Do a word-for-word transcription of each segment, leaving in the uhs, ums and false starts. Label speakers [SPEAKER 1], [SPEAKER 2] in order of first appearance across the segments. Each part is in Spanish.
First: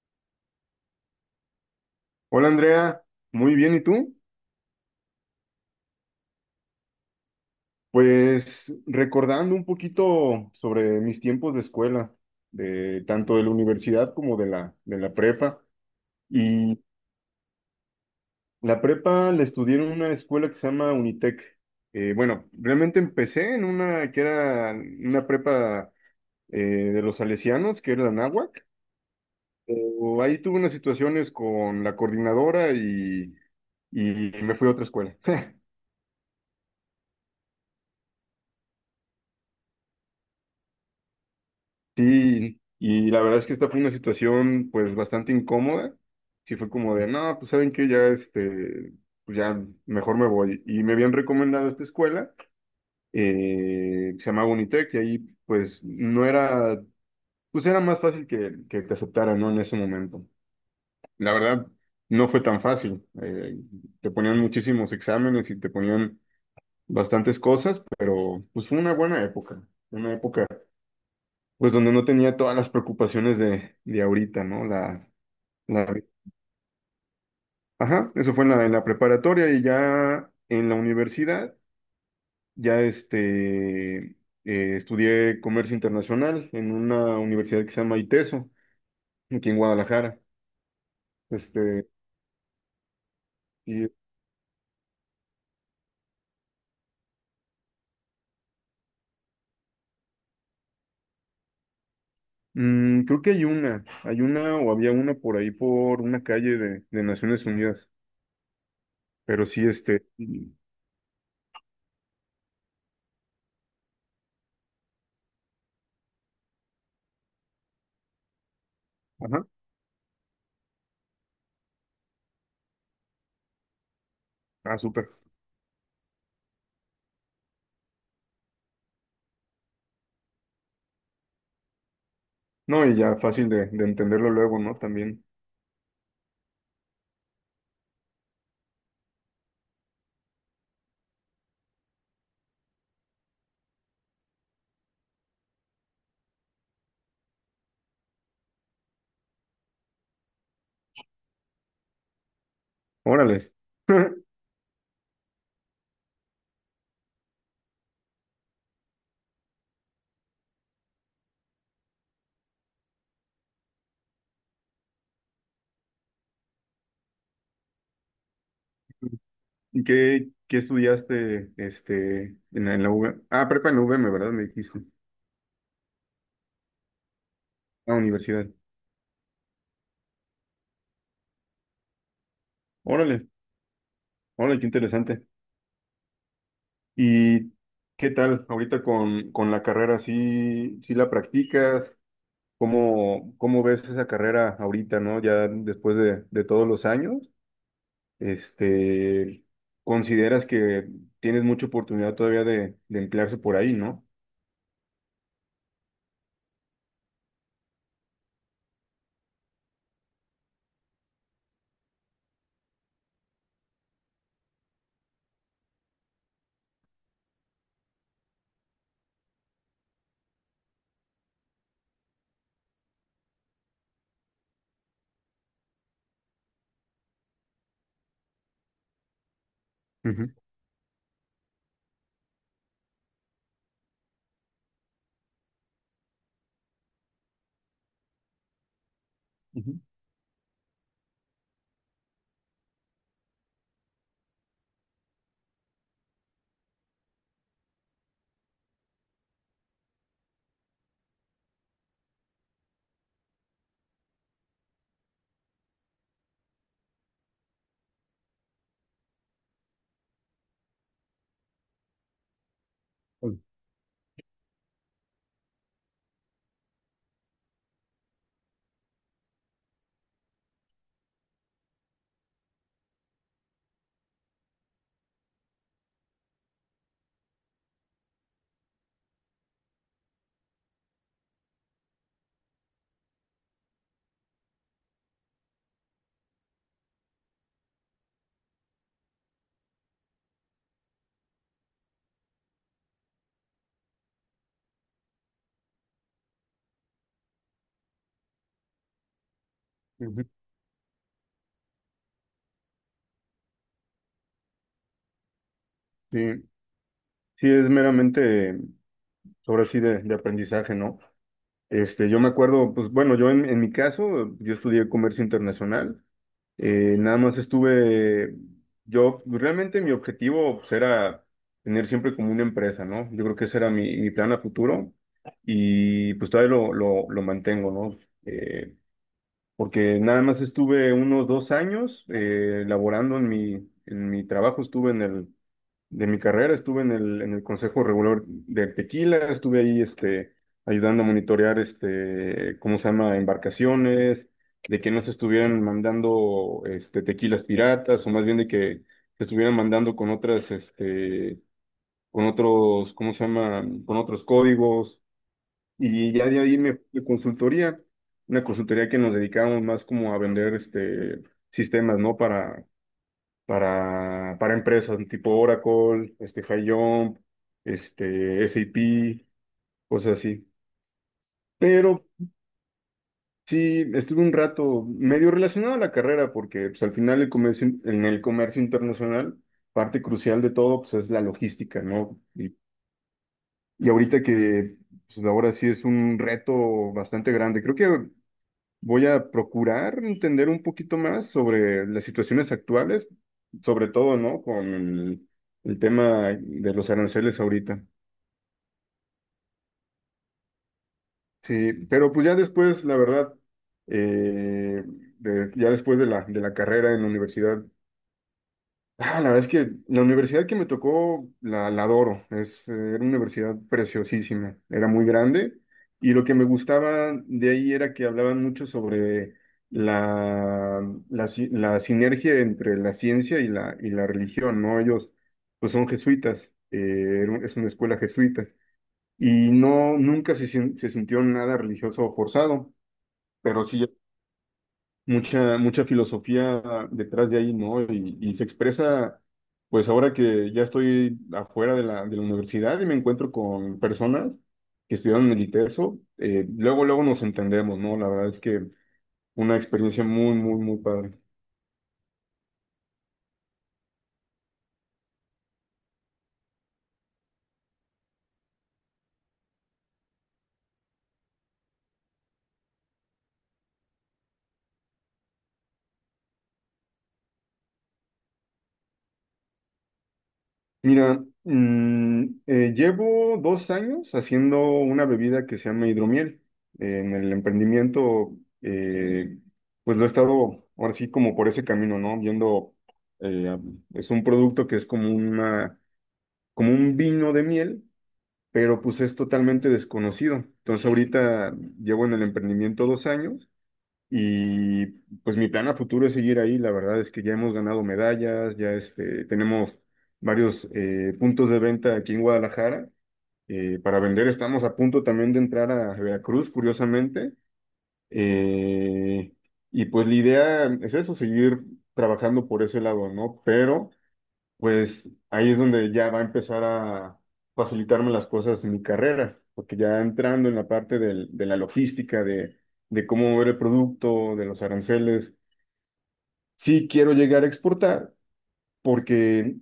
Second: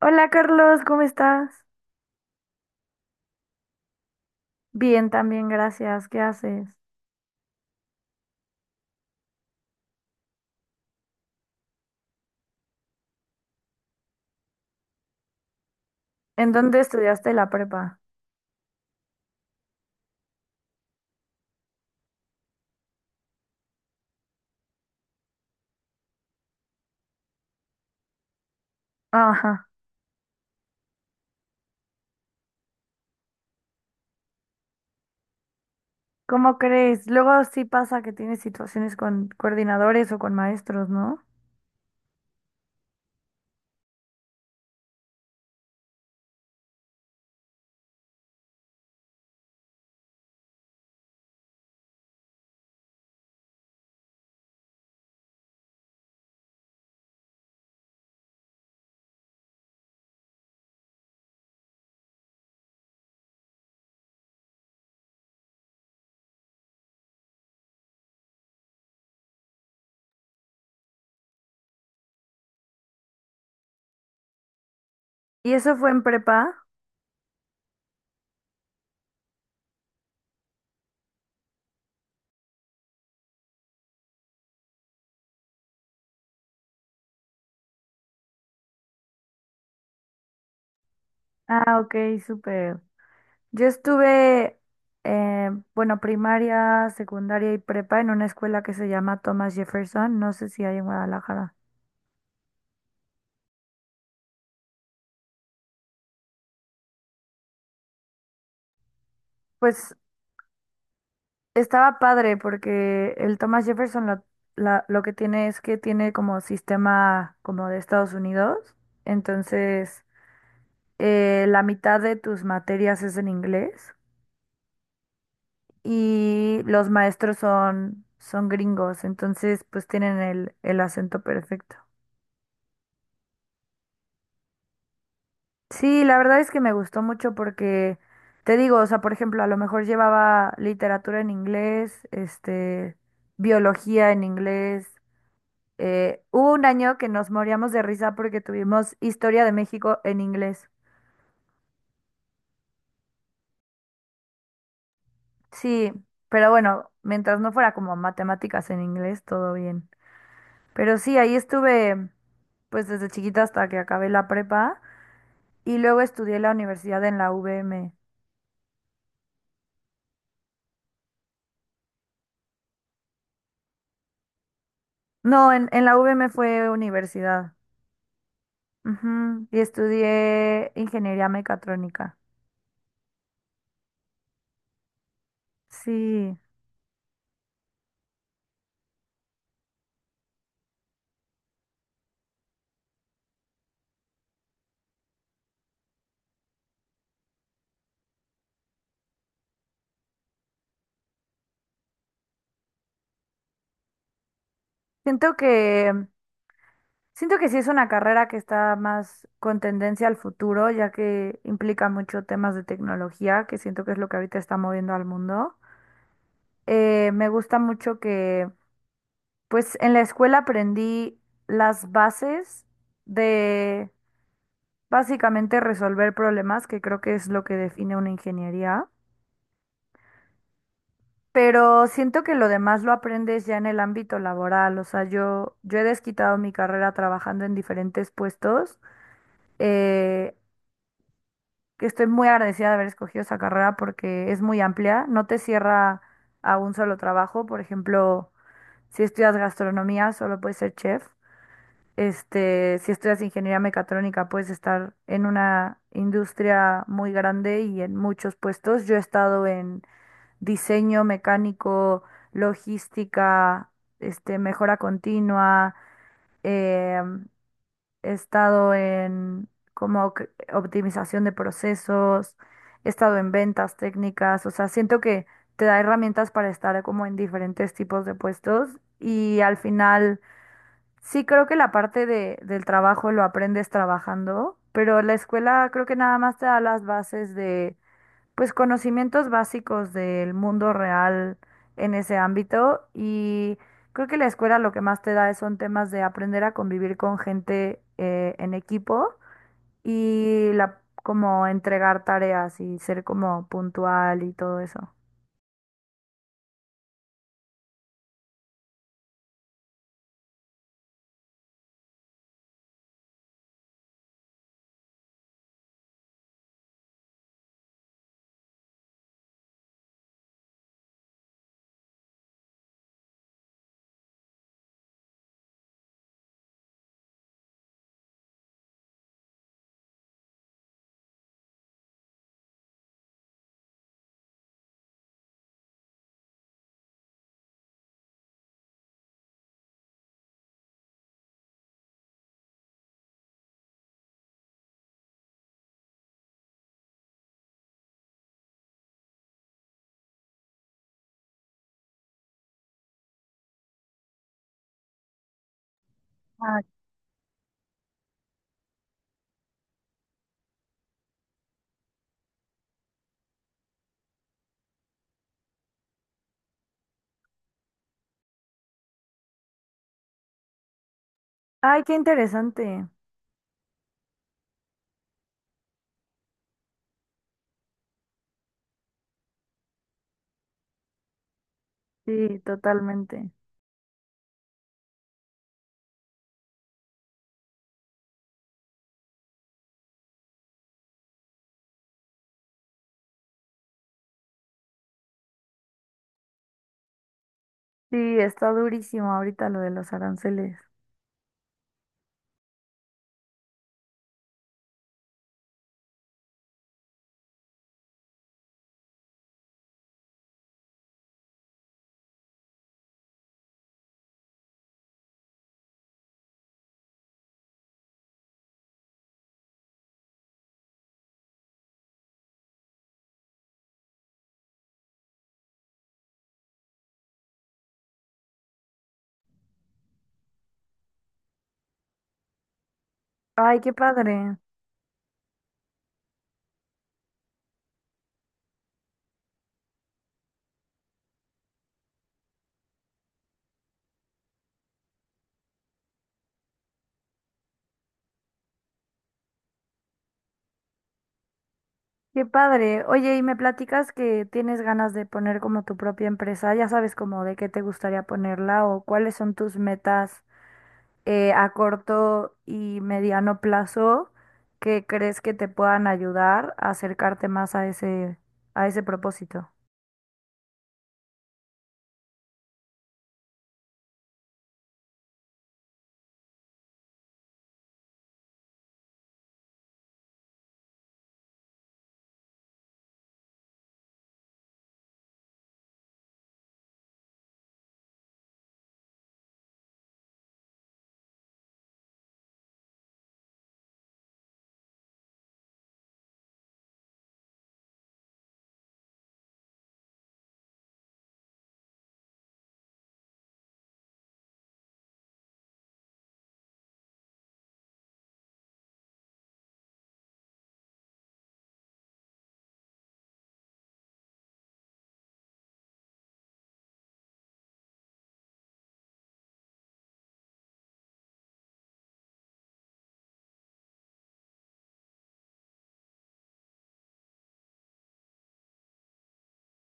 [SPEAKER 1] Hola Carlos, ¿cómo estás?
[SPEAKER 2] Hola Andrea, muy bien, ¿y tú?
[SPEAKER 1] Bien, también, gracias. ¿Qué haces?
[SPEAKER 2] Pues recordando un poquito sobre mis tiempos de escuela, de tanto de la universidad como de la, de la prepa.
[SPEAKER 1] ¿En
[SPEAKER 2] Y
[SPEAKER 1] dónde estudiaste la prepa?
[SPEAKER 2] la prepa la estudié en una escuela que se llama Unitec. Eh, bueno, realmente empecé en una que era una prepa eh, de los salesianos, que era la Náhuac.
[SPEAKER 1] Ajá.
[SPEAKER 2] Pero ahí tuve unas situaciones con la coordinadora y, y me fui a otra escuela.
[SPEAKER 1] ¿Cómo crees? Luego sí pasa que tienes situaciones con coordinadores o con maestros, ¿no?
[SPEAKER 2] Sí, y la verdad es que esta fue una situación pues bastante incómoda. Sí fue como de no, pues saben que ya este, pues ya mejor me voy. Y me habían recomendado esta escuela, eh, que se llama Bonitec, y ahí pues no era, pues era más fácil que, que te aceptaran, ¿no? En ese momento. La verdad, no fue tan fácil. Eh, te ponían muchísimos exámenes y te ponían bastantes cosas, pero pues fue una buena época, una época pues donde no tenía todas las preocupaciones de, de ahorita, ¿no? La,
[SPEAKER 1] ¿Y eso
[SPEAKER 2] la,
[SPEAKER 1] fue en prepa?
[SPEAKER 2] ajá, eso fue en la, en la preparatoria y ya en la universidad, ya este, eh, estudié comercio internacional en una universidad que se llama ITESO, aquí en Guadalajara.
[SPEAKER 1] Ah,
[SPEAKER 2] Este,
[SPEAKER 1] ok, súper. Yo
[SPEAKER 2] y
[SPEAKER 1] estuve, eh, bueno, primaria, secundaria y prepa en una escuela que se llama Thomas Jefferson, no sé si hay en Guadalajara.
[SPEAKER 2] mm, creo que hay una, hay una o había una por ahí por una calle de, de Naciones Unidas, pero sí,
[SPEAKER 1] Pues
[SPEAKER 2] este, y-
[SPEAKER 1] estaba padre porque el Thomas Jefferson lo, la- lo que tiene es que tiene como sistema como de Estados Unidos.
[SPEAKER 2] ajá,
[SPEAKER 1] Entonces, eh, la mitad de tus materias es en inglés
[SPEAKER 2] ah, súper.
[SPEAKER 1] y los maestros son, son gringos. Entonces, pues tienen el, el acento perfecto.
[SPEAKER 2] No, y ya fácil de, de entenderlo luego, ¿no? También,
[SPEAKER 1] Sí, la verdad es que me gustó mucho porque, te digo, o sea, por ejemplo, a lo mejor llevaba literatura en inglés, este, biología en inglés. Eh, hubo un año que nos moríamos de risa porque tuvimos Historia de México en inglés.
[SPEAKER 2] órale.
[SPEAKER 1] Sí, pero bueno, mientras no fuera como matemáticas en inglés, todo bien. Pero sí, ahí estuve pues desde chiquita hasta que acabé la prepa y luego estudié la universidad en la U V M.
[SPEAKER 2] ¿Y qué, qué estudiaste este, en la, en la U V? Ah, prepa en la U V M, ¿verdad? Me dijiste.
[SPEAKER 1] No, en, en la U V M fue universidad.
[SPEAKER 2] Ah, universidad.
[SPEAKER 1] Ujú. Y estudié ingeniería mecatrónica.
[SPEAKER 2] Órale, órale, qué interesante.
[SPEAKER 1] Sí,
[SPEAKER 2] ¿Y qué tal ahorita con, con la carrera? ¿Sí, sí la practicas? ¿Cómo, cómo ves esa carrera ahorita, no? Ya después de, de todos los años, este, consideras que tienes mucha oportunidad todavía de, de emplearse por ahí, ¿no?
[SPEAKER 1] siento que siento que sí es una carrera que está más con tendencia al futuro, ya que implica mucho temas de tecnología, que siento que es lo que ahorita está moviendo al mundo. Eh, me gusta mucho que, pues en la escuela aprendí las bases de básicamente resolver problemas, que creo que es lo que define una ingeniería,
[SPEAKER 2] Ujú,
[SPEAKER 1] pero siento que lo demás lo aprendes ya en el ámbito laboral. O sea, yo, yo he desquitado mi carrera trabajando en diferentes puestos.
[SPEAKER 2] ujú.
[SPEAKER 1] Eh, que estoy muy agradecida de haber escogido esa carrera porque es muy amplia, no te cierra a un solo trabajo, por ejemplo, si estudias gastronomía solo puedes ser chef, este, si estudias ingeniería mecatrónica puedes estar en una industria muy grande y en muchos puestos. Yo he estado en diseño mecánico, logística, este, mejora continua, em, he estado en como que optimización de procesos, he estado en ventas técnicas, o sea, siento que te da herramientas para estar como en diferentes tipos de puestos y al final sí creo que la parte de, del trabajo lo aprendes trabajando, pero la escuela creo que nada más te da las bases de pues conocimientos básicos del mundo real en ese ámbito y creo que la escuela lo que más te da son temas de aprender a convivir con gente eh, en equipo
[SPEAKER 2] Ujú.
[SPEAKER 1] y la como entregar tareas y ser como puntual y todo eso.
[SPEAKER 2] Sí, sí, es meramente. Ahora sí de, de aprendizaje, ¿no? Este, yo me acuerdo, pues bueno, yo en, en mi caso, yo estudié comercio internacional, eh, nada más estuve, yo realmente mi objetivo pues, era tener siempre como una empresa, ¿no? Yo creo que ese era mi, mi plan a futuro y pues todavía lo, lo, lo mantengo, ¿no? Eh, Porque nada más estuve unos dos años eh, laborando en mi, en mi trabajo, estuve en el de mi carrera, estuve en el, en el Consejo Regular del Tequila, estuve ahí este, ayudando a monitorear este, ¿cómo se llama? Embarcaciones, de que no se estuvieran mandando este, tequilas piratas, o más bien de que se estuvieran mandando con otras, este, con otros, ¿cómo se llama? Con otros códigos. Y ya de ahí
[SPEAKER 1] Ay.
[SPEAKER 2] me fui a consultoría, una consultoría que nos dedicábamos más como a vender este, sistemas, ¿no? para para, para empresas tipo Oracle, este, Jump, este, SAP, cosas así.
[SPEAKER 1] Ay, qué
[SPEAKER 2] Pero
[SPEAKER 1] interesante.
[SPEAKER 2] sí, estuve un rato medio relacionado a la carrera porque pues, al final el comercio, in- en el comercio internacional, parte crucial de todo pues, es la logística, ¿no?
[SPEAKER 1] Sí,
[SPEAKER 2] Y,
[SPEAKER 1] totalmente.
[SPEAKER 2] y ahorita que pues, ahora sí es un reto bastante grande. Creo que voy a procurar entender un poquito más sobre las situaciones actuales, sobre todo, ¿no? Con el, el tema de los aranceles ahorita.
[SPEAKER 1] Sí, está durísimo ahorita lo de los aranceles.
[SPEAKER 2] Sí, pero pues ya después, la verdad, eh, de- ya después de la, de la carrera en la universidad. Ah, la verdad es que la universidad que me tocó la, la adoro. Es, eh, era una universidad preciosísima. Era muy grande y lo que me gustaba de ahí era que hablaban mucho sobre la, la, si- la sinergia entre la ciencia y la, y la religión, ¿no? Ellos pues son jesuitas, eh, era un- es una escuela jesuita y no, nunca se, sin- se sintió nada religioso o forzado,
[SPEAKER 1] Ay,
[SPEAKER 2] pero
[SPEAKER 1] qué
[SPEAKER 2] sí
[SPEAKER 1] padre.
[SPEAKER 2] mucha, mucha filosofía detrás de ahí, ¿no? Y, y se expresa, pues ahora que ya estoy afuera de la, de la universidad y me encuentro con personas que estudiaron en el ITESO, eh, luego, luego nos entendemos, ¿no? La verdad es que una experiencia muy, muy, muy padre.
[SPEAKER 1] Qué padre. Oye, y me platicas que tienes ganas de poner como tu propia empresa. Ya sabes como de qué te gustaría ponerla o cuáles son tus metas eh, a corto y mediano plazo que crees que te puedan ayudar a acercarte más a ese, a ese propósito.
[SPEAKER 2] Mira, mm, eh, llevo dos años haciendo una bebida que se llama hidromiel. En el emprendimiento, eh, pues lo he estado ahora sí como por ese camino, ¿no? Viendo, eh, es un producto que es como una, como un vino de miel, pero pues es totalmente desconocido. Entonces ahorita llevo en el emprendimiento dos años y pues mi plan a futuro es seguir ahí. La verdad es que ya hemos ganado medallas, ya este, tenemos varios eh, puntos de venta aquí en Guadalajara. Eh, para vender estamos a punto también de entrar a Veracruz, curiosamente. Eh, y pues la idea es eso, seguir trabajando por ese lado, ¿no? Pero pues ahí es donde ya va a empezar a facilitarme las cosas en mi carrera, porque ya entrando en la parte del- de la logística, de, de cómo mover el producto, de los aranceles, sí quiero llegar a exportar porque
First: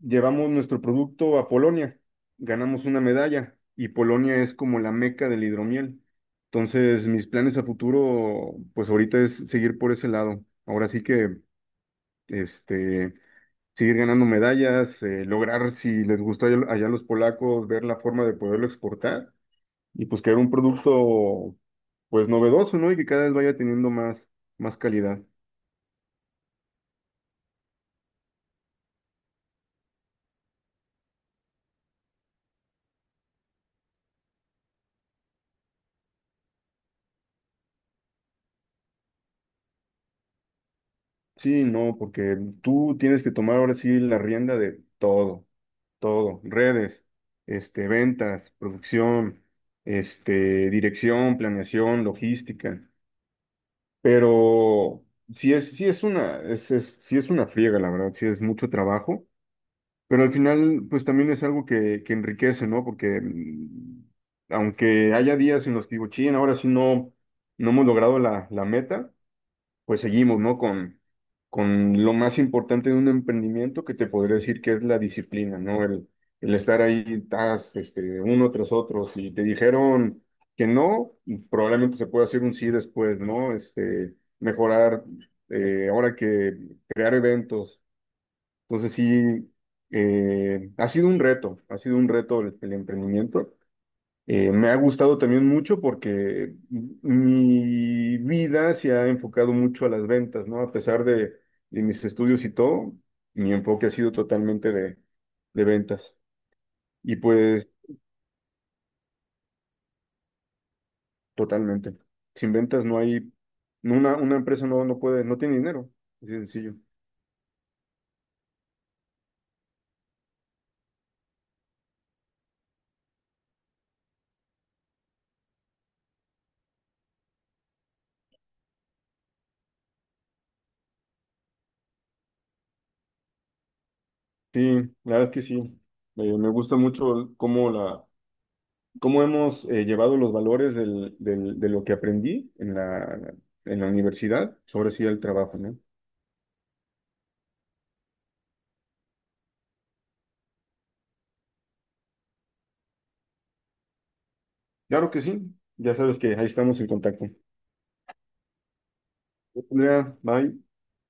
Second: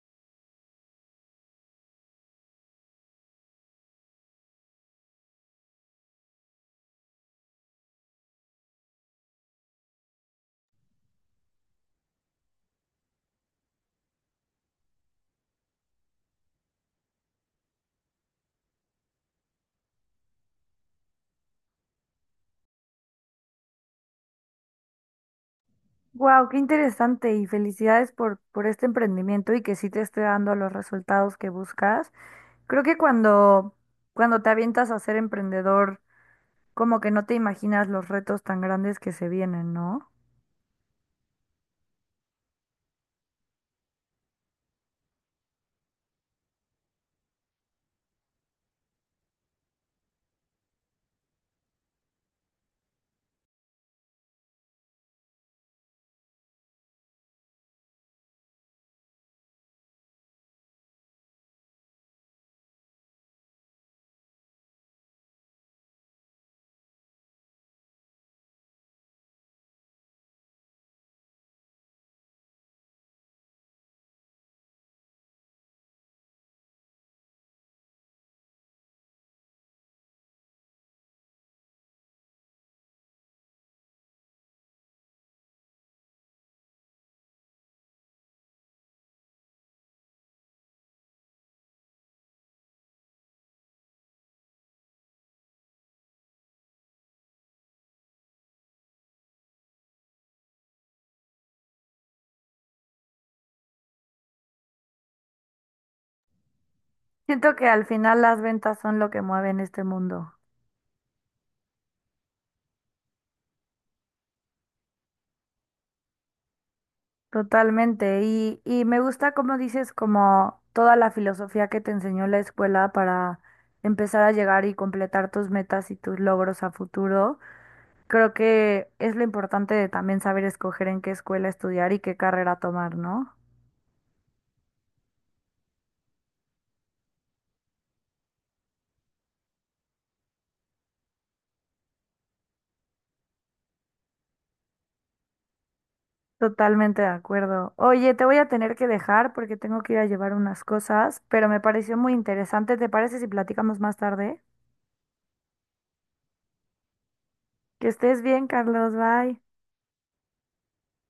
[SPEAKER 2] llevamos nuestro producto a Polonia, ganamos una medalla y Polonia es como la meca del hidromiel. Entonces, mis planes a futuro, pues ahorita es seguir por ese lado. Ahora sí que, este... seguir ganando medallas, eh, lograr, si les gustó allá, allá a los polacos, ver la forma de poderlo exportar y pues crear un producto pues novedoso, ¿no? Y que cada vez vaya teniendo más, más calidad.
[SPEAKER 1] Wow, qué interesante y felicidades por, por este emprendimiento y que sí te esté dando los resultados que buscas. Creo que cuando, cuando te avientas a ser emprendedor como que no te imaginas los retos tan grandes que se vienen, ¿no?
[SPEAKER 2] Sí, no, porque tú tienes que tomar ahora sí la rienda de todo, todo, redes, este, ventas, producción, este, dirección, planeación, logística, pero sí es, sí es una, es, es, sí es una friega, la verdad, sí es mucho trabajo. Pero al final, pues también es algo que, que enriquece, ¿no? Porque mm, aunque haya días en los que digo, ching, ahora sí no, no hemos logrado la, la meta, pues seguimos, ¿no? Con, con lo más importante de un emprendimiento que te podría decir que es la disciplina, ¿no? El, el estar ahí, tas, este, uno tras otro. Si te dijeron que no, probablemente se pueda hacer un sí después, ¿no? Este, mejorar, eh, ahora que crear eventos, entonces sí, eh, ha sido un reto, ha sido un reto el, el emprendimiento. Eh, me ha gustado también mucho porque mi vida se ha enfocado mucho a las ventas, ¿no? A pesar de, de mis estudios y todo, mi enfoque ha sido totalmente de, de ventas. Y
[SPEAKER 1] Siento que
[SPEAKER 2] pues
[SPEAKER 1] al final las ventas son lo que mueven este mundo.
[SPEAKER 2] totalmente. Sin ventas no hay, una, una empresa no, no puede, no tiene dinero. Así de sencillo.
[SPEAKER 1] Totalmente. Y, y me gusta como dices, como toda la filosofía que te enseñó la escuela para empezar a llegar y completar tus metas y tus logros a futuro. Creo que es lo importante de también saber escoger en qué escuela estudiar y qué carrera tomar, ¿no?
[SPEAKER 2] Sí, la verdad es que sí. Eh, me gusta mucho cómo la cómo hemos eh, llevado los valores del- del- de lo que aprendí en la, en la universidad sobre sí el trabajo, ¿no?
[SPEAKER 1] Totalmente de acuerdo. Oye, te voy a tener que dejar porque tengo que ir a llevar unas cosas, pero me pareció muy interesante. ¿Te parece si platicamos más tarde?
[SPEAKER 2] Claro que sí, ya sabes que ahí estamos en contacto.
[SPEAKER 1] Que estés bien, Carlos. Bye.
[SPEAKER 2] Hola, bye.